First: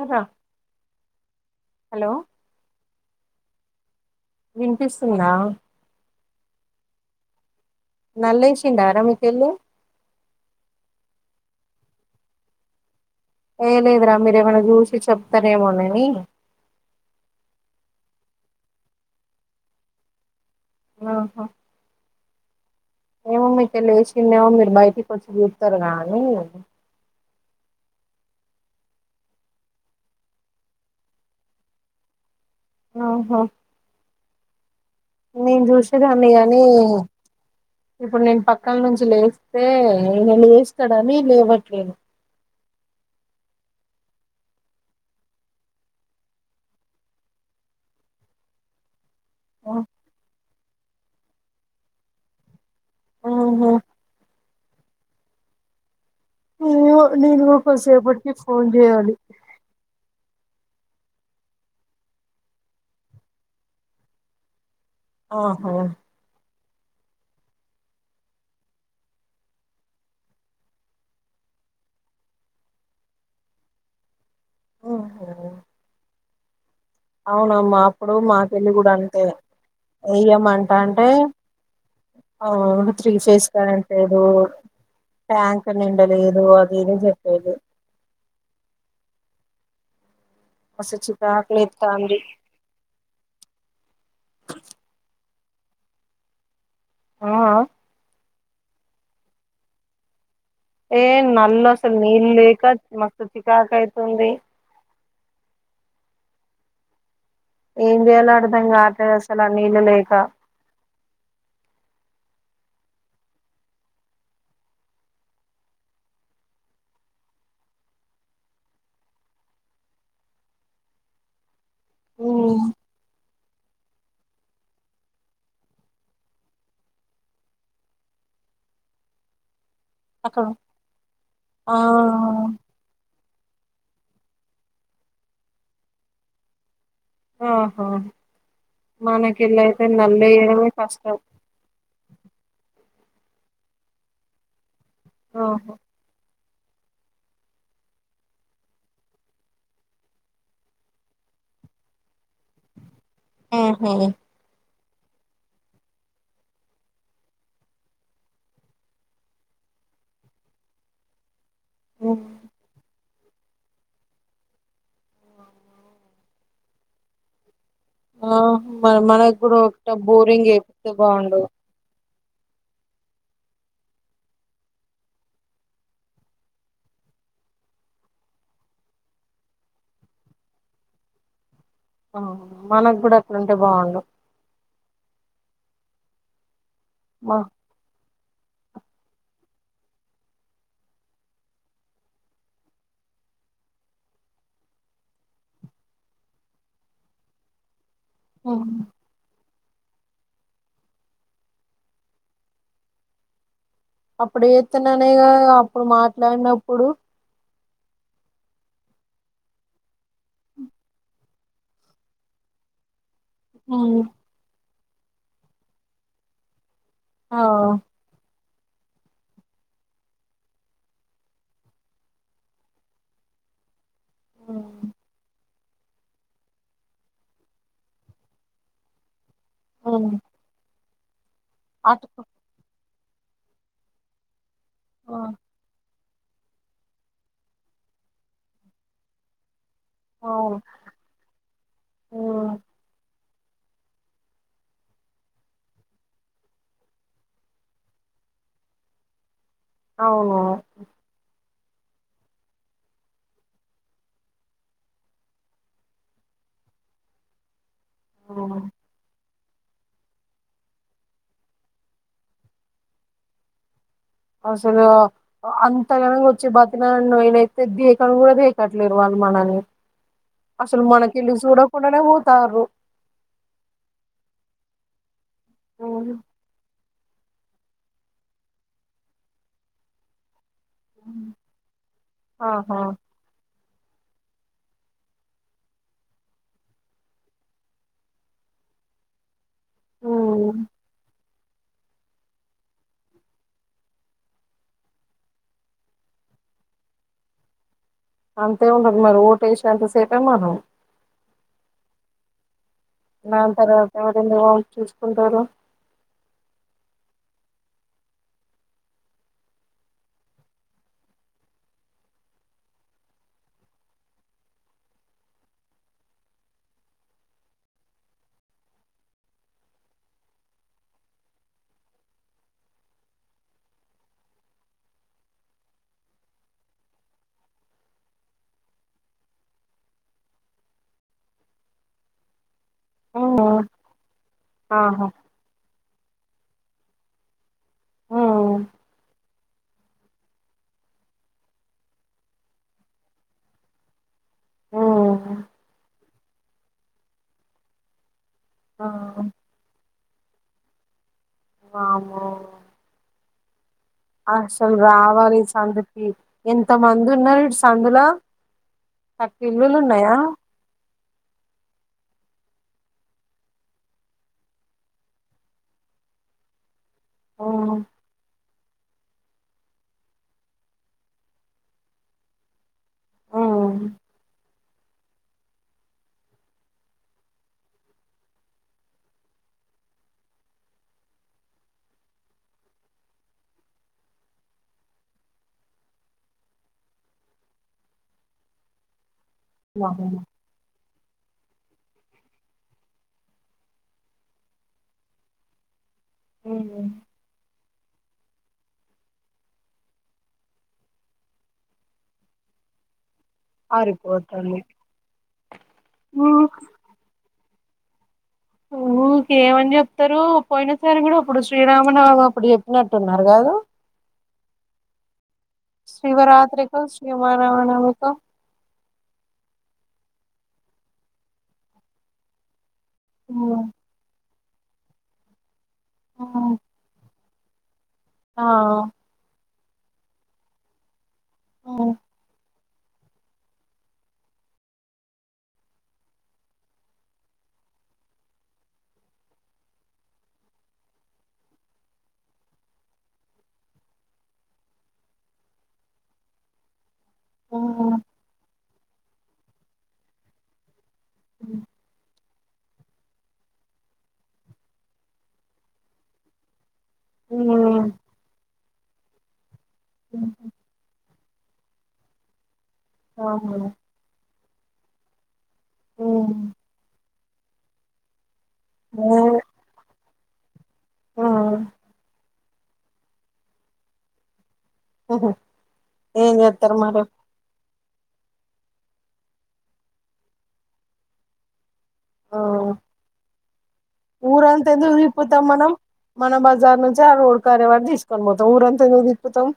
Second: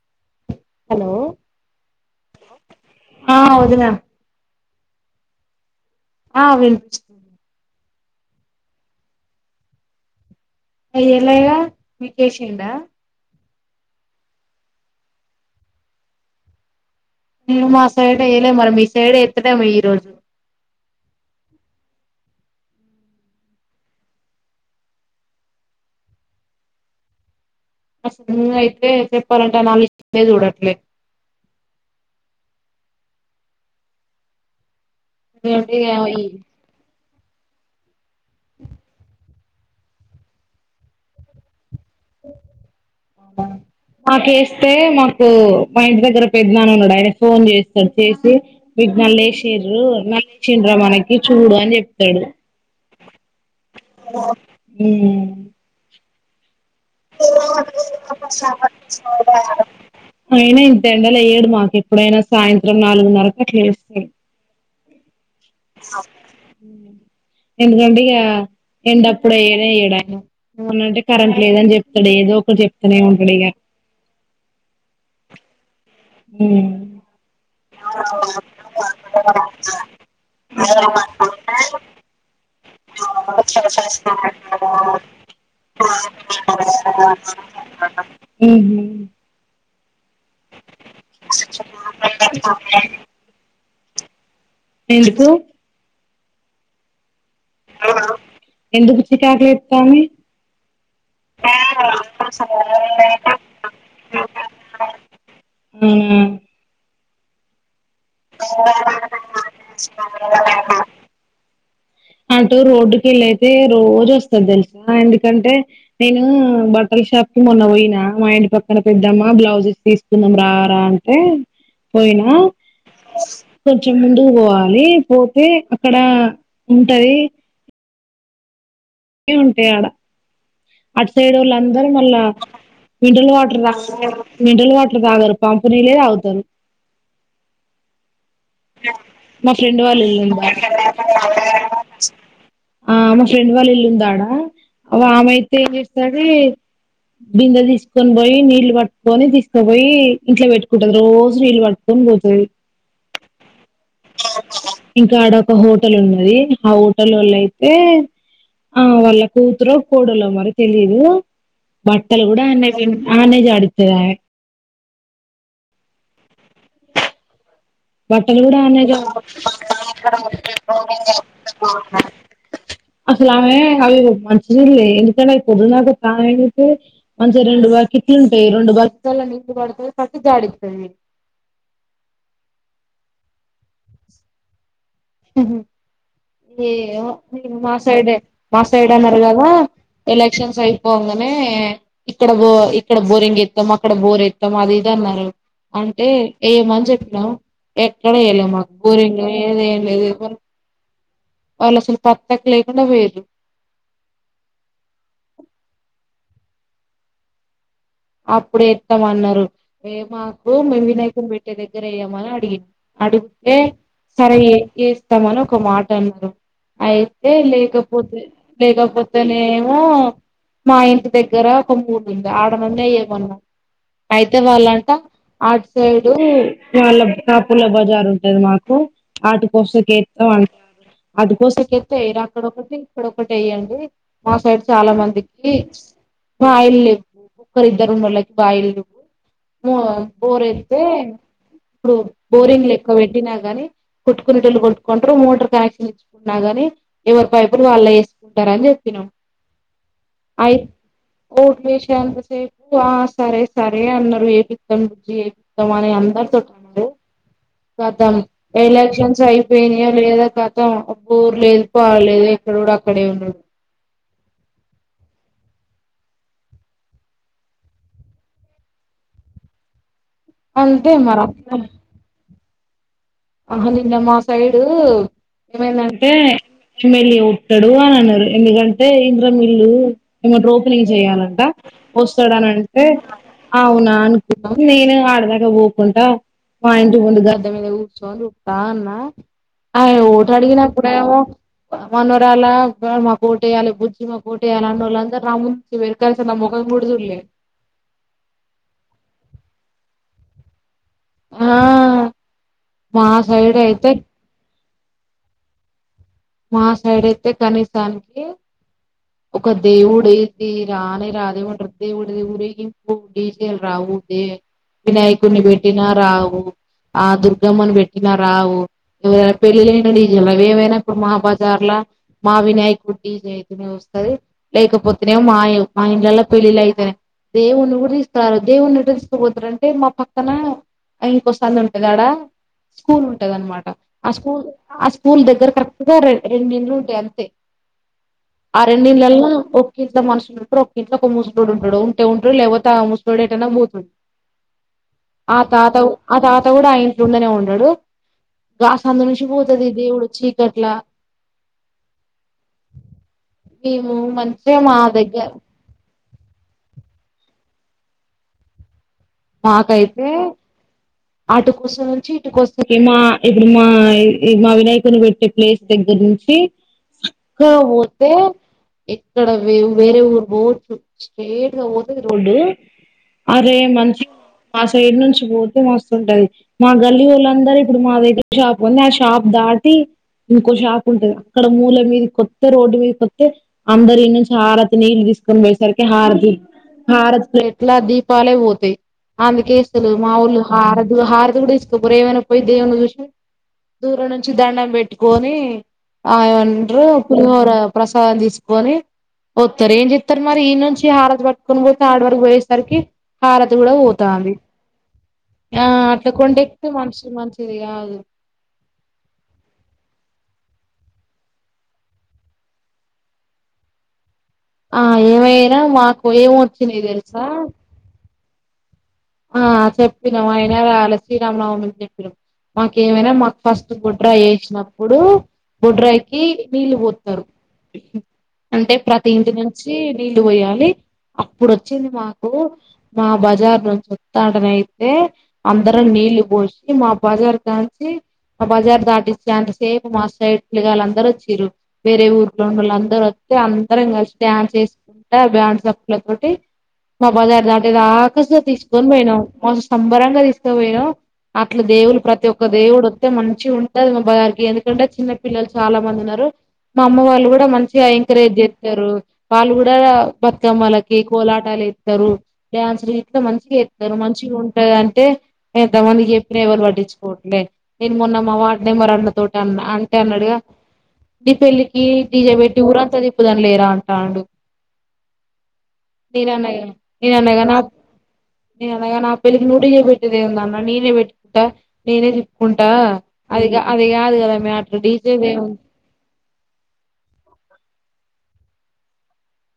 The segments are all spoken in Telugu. అరా ఆ వదినా వినిపిస్తుందా ఆ విన్పిస్ నల్ లేషిండరా మీ పెళ్ళి ఎల్ ఎలా ఎలా పికేషిండా. ఏం లేదురా మీరు ఏమైన్నా చూసి చెప్తరేమోన్నాని. మా సైడ్ వెయలే మరి మీ సైడ్ ఎత్తడేమో ఈ రోజు. ఆహ్. ఎమో మీకేళ్ళి వేసిండ్రేమో మీరు బయటికి వచ్చి చూస్తారు గానీ. అసలు ముందు అయితే చెప్పాలంటే నాదికే చూడట్లే. ఆహ్. నేను ఎందుకంటే ఈ చూసేదాన్ని కాని. ఇప్పుడు నేను పక్కన నుంచి లేస్తే ఈయన లేస్తాడని లేవట్లేను. ఆకేస్తే మాకు మా ఇంటి దగ్గర పెద్దనాన్న ఉన్నాడు ఆయనకు ఫోన్ చేస్తాను చేస్తే విజ్ఞాన్ లే. లేచిండ్రు మళ్లీ లేచిండ్రా మనకి చూడు అని చెప్తాడు. ఆహా హలో ఉమ్. ఏమో నేను కూడా కొద్దిసేపటికి [unintelligible] ఫోన్ చేయాలి పట్టించుకోవాలి. అయినా ఇంత ఎండల వెయ్యడు మాకు ఎప్పుడైనా సాయంత్రం నాలుగున్నరకు అట్లా వేస్తడు. ఆహో. ఎందుకంటే ఇంక ఎండ అప్పుడు వెయ్యనే వెయ్యడాయన. ఏమనంటే కరెంట్ లేదని చెప్తాడు ఏదో ఒకటి చెప్తూనే ఉంటాడు ఇగ. అవునా. ఉమ్. అవునమ్మా అప్పుడు మా పెళ్ళీ కూడ అంతే. వెయ్యమంట అంటే అవు. అవును ఫ్రీసేస్తా అంటే భో. ట్యాంకర్ నిండలేదు అది ఇది అని చెప్పేది. ఉహు. మస్తు ఎంతమాట చికాకులేత్తాంది అంటది ఆమె. ఎందుకు. ఆ ఎందుకు చికాకులేస్తావుంది. ఏం నల్లా అసలు నీళ్ళు లేక మస్తు చికాకు అయితుంది. ఉమ్. ఏం చేయలో అర్థం కావట్లే అసలు ఆ నీళ్ళు లేక. అవునా అటూ రోడ్డుకి ఇళ్ళైతే రోజు వస్తది తెలుసా ఎందుకంటే నేను బట్టల్ షాప్. మొన్న పోయినా మా ఇంటి పక్కన పెద్దమ్మా బ్లౌజెస్ తీసుకున్నాం రారా అంటే. పోయినా ఉమ్, కొంచెం ముందుకు పోవాలి పోతే అక్కడ. ఉంటది. ఉంటాయి ఆడ అక్కడ అటు సైడోళ్ళ ఆ అందరూ మళ్ళ విండల్ వాడ్. మినరల్ వాటర్ తాగారు పంపు నీలే తాగుతారు. ఆహ్. మా ఫ్రెండ్ వాళ్ళు ఇల్లు ఉంది. కష్టం ఆహ్ మా ఫ్రెండ్ వాళ్ళ ఇల్లు ఉందాడా ఆహ్ ఆమె అయితే ఏం ఆహా చేస్తది. బిందలు తీసుకొని పోయి నీళ్లు పట్టుకొని తీసుకపోయి ఇంట్లో పెట్టుకుంటది రోజు నీళ్లు పట్టుకొనిపోతది. ఆహా. ఇంకా అడ ఒక హోటల్ ఉన్నది ఆ హోటలోళ్ళు అయితే. ఆ వాళ్ళ కూతురో కోడలో మరి తెలీదు ఉమ్, బట్టలు కూడా అన్న అన్న జాడిత్తది ఆ బట్టలగూడ అన్నే మ మనకు కూడా ఒకట బోరింగ్ ఏపిత్తే బాగుండు [unintelligible] అసలు ఆ అవి మంచి నీల్ ఎక పొదునదాక కాయబెట్టి మంచి రెండు వ ట్లు ఉంటయి రెండు బక్సలా నింపడుతు జాడిత్తయ్ ఆ మనకు గూడా అట్లుంటే బాగుండు ఏవో మా మాసైడే మా సైడ్ అన్నారు కదా ఎలక్షన్స్ అయిపోంగనే ఇక్కడ బో ఇక్కడ బోరింగ్ ఎత్తాం అక్కడ బోర్ ఎత్తం అది ఇది అన్నారు అంటే ఏమని చెప్పినా ఎక్కడ వెయలే మా ఉమ్. ఊరికా ఏదే దు వాళ్ళు అసలు పట్టక లేకుండా పోయింరు అప్పుడు ఎత్తననేగా అప్పుడు మాట్లాడినప్పుడు అప్పుడే ఏత్తము అన్నారు ఏ మాకు వినాయకున్ని బేట్టే దగ్గర వెయ్యమ అడిగింది అడుగు ఏ సరే ఏ ఏస్తమని ఒక మాట అన్నారు అయితే ఆ లేకపోతే లేకపోతేనేమో మా ఇంటి దగ్గర ఒక మూడు ఉంది ఆడ అండే ఏమన్నా అయితే వాళ్ళంట ఆట్ సైడు వాళ్ళ కాపొల్ల బజార్ ఉంటది మాకు అటు ఉమ్ కోసకేత్త అంటారు అటు కోసంకేత్తేరు అటు అక్కడ ఒకటి ఇక్కడ ఒకటి వేయండి మా సైడ్ చాలా మందికి మా ఆయిల్ ఇ ఒక్కరి ఇద్దరు ఉన్నోళ్ళకి బాయిలు నువ్వు మో బోర్ అయితే ఇప్పుడు బోరింగ్ ఎక్కువ పె కానీ కొట్టుకునేటోళ్ళు కొట్టుకుంటరు మోటార్ కనెక్షన్ ఇచ్చుకున్నా గానీ ఎవరి పైపులు వాళ్లే ఉంటారా అని చెప్పినాం అవును మూడ్ జేసినా సేపు ఆ సరే సరే అన్నరు ఏ పిత్తం రుజి ఏ పిత్తం అని అందరితోటి అన్నారు ఖతం ఎలక్షన్స్ అయి పెనియా లేదా కత ఊర్ లేదు పాలేదు ఎక్కడ కూడా అక్కడే ఉన్నాడు అసలు అంత గనంగా వచ్చే బత ననైతే దేకను కూడాదేకట్లేరు వాల్ మనని అసలు అంతే మరి మనకెళ్ళి చూడకుండానే పోతాండ్రు ఆహ నిన్న మా సైడు ఏమైందంటే మళ్లి ఉట్టడు అని అన్నారు ఎందుకంటే ఇంద్రమ్మ ఇల్లు ఏమ తో ఫ్రీ జేయ్యాలంట ఆహా వస్తడనంటే అవునా అనుకున్నాం నేను ఆడదాకా పోకుంటా మా ఇంటి గుండి గడ్డ మీద కూ చదుతా అన్నా ఆయ ఓట ఉమ్ అడిగినప్పుడేమో మనోరాల మా కోటేయాలి బుజ్జి మా కోటేయాలి అన్నోళ్ళ అందరుముంచిరు కలిస మూడుదులే అంతే ఉండదు మరి ఓటేసేంతసేపే మనం ఆ మా నా సైడ్ తర్వాత అయితే ఎవరంది వా చూసుకుంటారు మా సైడ్ అయితే కనీసానికి ఒక దేవుడు ఇది రానే రాదే ఉంటారు దేవుడు దేవుడి ఊరేగింపు ఇ రావు వినాయకుడిని పెట్టిన రావు ఆ దుర్గమ్మని పెట్టిన రావు ఎవరైనా పెళ్ళి అయిన డీజేలు అవి ఏవైనా ఇప్పుడు మా బజ్జర్ల మా వినాయకుడు డీజే ఐతేనే వస్తుంది లేకపోతేనే మా మ ఇల్లాల పెళ్లిళ్లు అయితనై దేవుని కూడా తీసుకురారు దేవుని ఎటో తీస్కుపోతారంటే మా పక్కన ఇంకోసాందు ఉంటది ఆడా స్కూల్ హ్మ్. ఉంటదాన్మాట ఆ స్కూల్ ఆ ఆహా స్కూల్ దగ్గర కరెక్ట్గా రెండు ఇళ్ళు ఉంటాయి అంతే ఉమ్ ఆ రెండుల్లాలో ఒకింత మనసుు ఉంటడు ఒక్కకింద ఒక ముసలోడు ఉంటాడు ఉంటే ఉంటాడు లేకపోతే ఆ ముసలోడు ఏటైనా పోతడు అ ఆ తాత ఆ తాత కూడా ఆ ఇట్లోండనే ఉన్నాడు గ్లాస్ ఆ అందునుంచి పోతుది దేవుడు చీకట్ల వామ్మో మేము మంచిగా అస్సల్ మా దగ్గర రావాలి సంగ్ ఎంత మంది ఉన్నారు ఇటు సందులో థర్టీ ఇల్లులు నాకైతే ఉన్నాయా అటు కోసం నుంచి ది మా ఇప్పుడు మా మా వినాయకుని పెట్టే ప్లేస్ దగ్గర నుంచి సక్కగా ఉమ్ పోతే ఎక్కడే వేరే ఊరు పోవచ్చు స్ట్రేట్గా పోతది రోడ్డు అరే ఉమ్ మన్ష మా సైడ్ నుంచి పోతే మస్తుంటది మా గల్లీవోల్లు అందరూ ఇప్పుడు మా దగ్గర షాప్ ఉంది ఆ షాప్ ద ఆది ఇంకో షాప్ ఉంటది అక్కడ మూల మీద కొత్త రోడ్డు మీద కొత్తతే అందరి నుంచి ఆరాతి నీళ్ళు తీసుకొని పోయేసరికి హారతి హారతి ప్లేట్ల దీపాలే పోతాయి్ అందుకేఇస్తలేదు వామ్మో మావోలు హారతి హర్ కూడా తీసుకోపోరు ఏమైనా పోయి దేవుని చూసి దూరం నుంచి దండం పెట్టుకొని ఆయంటూ ఉమ్ పులిహోర ప్రసాదం తీసుకొని వత్తారు ఏం చెప్తారు మరి ఈ నుంచి హారతి పట్టుకొని పోతే ఆడ వరకు పోయేసరికి హారతి కూడా పోతంది ఆరిపోతుంది ఆ అట్లా ఊ కొండ ఎక్తే మనుషులు మ చేదికాదు ఓ క ఏమని చెప్తారు పోయిన సారి కూడా ఇప్పుడు శ్రీరామనవమాపుడు చెప్పినట్టున్నారు కాద ఆ ఏమైనా మాకు శివరాత్రికొ ఏమొచ్చినాయి తెలుసా శ్రీవర మానవమిికొ ఆ చెప్పినాం ఆయన రాలే శ్రీరామనవమి చెప్పినాం మాకేమైనా మాకు ఉమ్ ఫస్ట్ గొడ్రాయి ఎస్నప్పుడు గొడ్రాయికి ఉమ్ నీళ్ళు పోతారు ఆ అంటే ప్రతి ఇంటి నుంచి నీళ్ళు పోయాలి అప్పుడు వచ్చింది ఉమ్ మాకు మా బజార్ నుంచే తాడనయితే అందరం నీళ్ళ పోసి మా బజార్ కాంచి ఆ బజార్ దాటిస్తే అంతసేపు మాస్టై పిల్లలందరు వచ్చరు వేరే ఊర్లో ఉండ వాళ్ళ అందరుూ అందరం కలిసి డాన్సస్కుంటా ఆ డ్యాన్స్ అప్పుల తోటి మా బజార్ దాటే ఉమ్ దాక తీసుకొని పోయినా మాంచి సంబరంగా తీసుకుపోయినం అట్లు దేవులు ప్రతి ఒక్ ఒక దేవుడు వొతే మంచిగా ఉంటది మాారికి ఎందుకంటే చిన్న పిల్లలు చాలా మంది ఉన్నారు మా అమ్మ వాళ్ళు కూడా మంచిగా ఉమ్ ఎంక్రాజె చెత్తరు వాళ్ళు కూడా బతుకమ్మలకి కోలాటాలు ఎత్తరు డ్యాన్స్లు గిట్ల మంచిగా అవును. చెత్తరు మంచిగా ఉంటది అంటే ఎంతమందికి చెప్పిన ఉమ్ ఎవరు పట్టించుకోవట్లే నేను మొన్న మా వార్డ్ నెంబర్ అన్న తోటి అన్నా అంటే అన్నడు ని ఉమ్ పెళ్ళికి డీజేవేట్టి ఊరంతా తిప్పుదాం లేరా అంటాండు ఏం నేన్నగా చేస్తారు మరి నేను అన్నగా నా నేన్నగా నా పెళ్లికి నువు డీజే పెట్టేదేముదన్న నేనే పెట్కుంటా నేనే ఉమ్ చెప్పుకుంటా అదిగ అది కాదు కదా ఊరంత మ్యాటరు ఎందుకు డీజె తిప్పుతాం దేముం మనం మన బజార్ నుంచి ఆ రోడ్డు కారేవాడి తీసుకొని పోతాం ఊరంతా ఎందుకు తిప్పుతాం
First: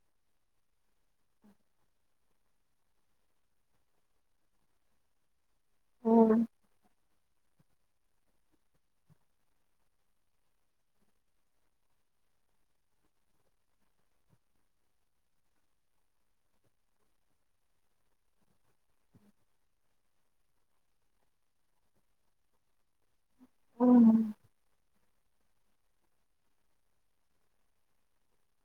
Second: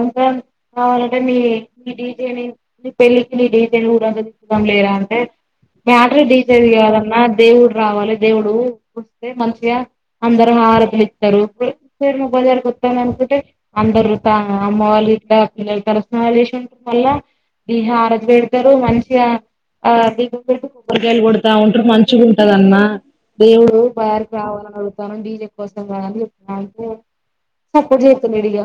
అంత కావాలంటే నీ నీ డీజెని నీ పెళ్ళికి నీ డీజెను ఊరంత తిప్పుతం లేరా అంటే మ్యాటరే డీజే ది కాదన్నా దేవుడు రావాలే దేవుడు వస్తే మంచిగా అందరు హారతులు ఇత్తరు ఇప్పుడు బజారుకు వతందనుకుంటే అనుకుంటే అందరు అమ్మ వాళ్ళ ఇట్ల పిల్లలు తలస్నానాలు చేసిలు మళ్ళ దిహ హరతి పెడుతరు మంచిగా ఆ దీపం పెడుతూ కొబ్బరికాయలు కొడతా ఉంటారు మంచి గుంటదమ్మ దేవుడు బజారుకు రావలను డీజే కోసం కాదు అని చెప్తంటే సప్పుడు చేతలేడు ఇగ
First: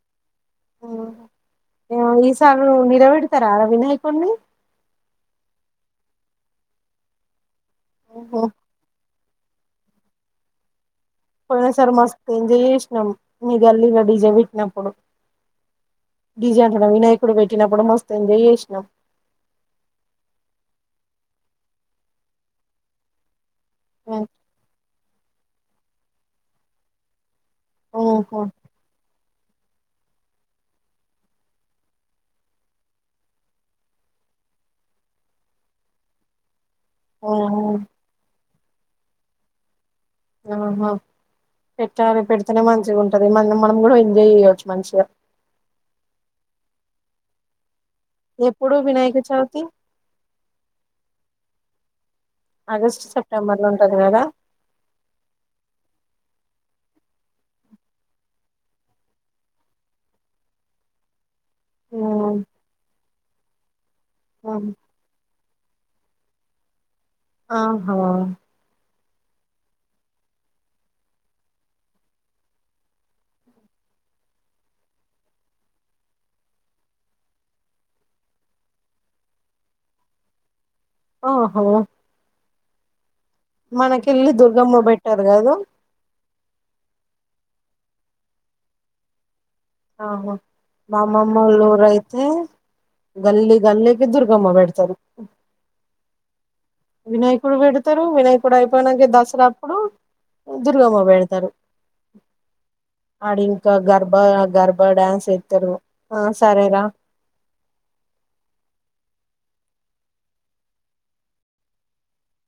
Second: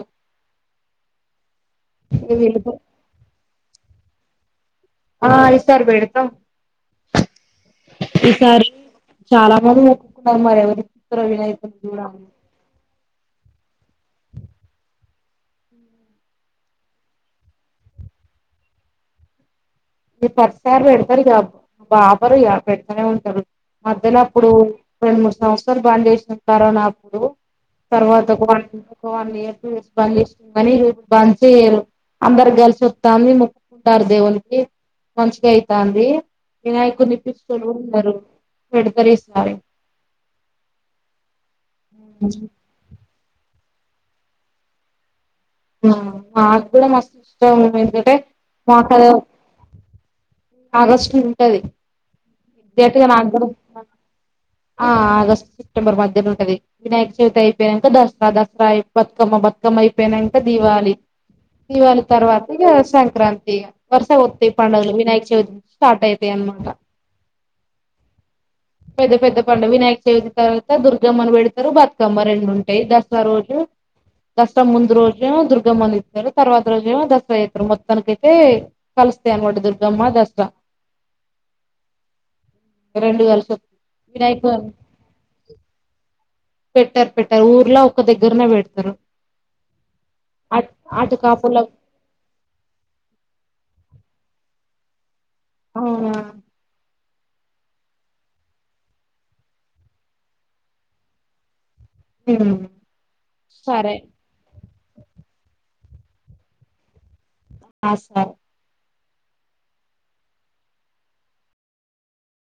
ఈసారి వెళ్ళిపో నిలబెడతారా వినాయకున్నీ ఆ ఈసారి పెడతం ఈసారి చాలా మంది మొక్కుకున్నరు మరి ఎవలి పోయినా సారి మస్తు ఎంజాయ్ చేసినాం మీ గల్లీల డీజె పెట్టినప్పుడు డీజె అంటన్న వినాయకుడు పెట్టినప్పుడు మస్తు ఎంజాయ్ చేసినాం మీరు ప్రతిసారి పెడతారు గా ఇక అపరు పెడతనే ఉంటరు మధ్యలో అప్పుడు రెండు మూడు సంవత్సరాలు బంజేసినం కరోనా అప్పుడు తర్వాత ఒక వన్ ఒక వన్ ఇయర్ టూ ఇయర్స్ బంజేసినం కని ఇగ ఇప్పుడు బంజే య్యరు అందరు కలిసి లిసి వత్తంది మొక్కుకుంటారు దేవునికి మంచిగా అయితంది వినాయకున్ని ఇప్పించేటోలు కూడా ఉన్నారు పెడతారు ఈసారి ఆహా పెట్టాలి పెడితేనే మంచిగా ఉంటది మ మనం కూడం ఎంజాయ్ చేయచ్చు మంచిగా మాకు కూడా మస్తు ఇష్టం ఎప్పుడు వినాయక చవితి ఆగస్ట్ ల ఉంటది ఆగస్టు ఎక్సక్టుగా నాకు కూడా సెప్టెంబర్ లో ఉంటది కదా ఆ ఆగస్ట్ సెప్టెంబర్ మధ్యల ఉంటది వినాయక చవితి అయిపోయినంక దసరా దసరా బతుకమ్మ బతుకమ్మ అయిపోయినంక దీవాళి దివాళి తర్వాత ఇగ సంక్రాంతి ఇగ వరుస వొత్తాయి పండుగలు వినాయక చవితి నుంచి స్టార్ట్ అయితాయి అన్మట ఆహా పెద్ద పెద్ద పండుగ వినాయక చవితి తర్వాత దుర్గమ్మను పెడతారు బతుకమ్మ రెండు ఉంటాయి దసరా రోజు దసరా ముందు రోజు దుర్గమ్మను తిత్తారు తర్వాత రోజు ఏమో దసరా చెత్తరు మొత్తానికై తే వస్తాయి అన్మట దుర్గమ్మ దసరా ఓహో రెండు కలిసి వస్తాయి. మనకెళ్ళి వినాయక దుర్గమ్మ పెట్టరు కాదు పెట్టారు పెట్టారు ఊర్ల ఒక దగ్గరనే పెడతారు ఆహా అట్ మా అటు అమ్మమ్మ కాపుల వొళ్ళ ఊరయితే గల్లి గల్లికి దుర్గమ్మ పెడతరు అవున వినాయకుడు పెడతారు వినాయకుడు అయిపోయినక దసరా అప్పుడు దుర్గమ్మ పెడతారు ఉమ్. అడ ఇంకా సరే గర్బ గర్భ డ్యాన్స్ ఎతారు ఆ సరేరా ఆ సర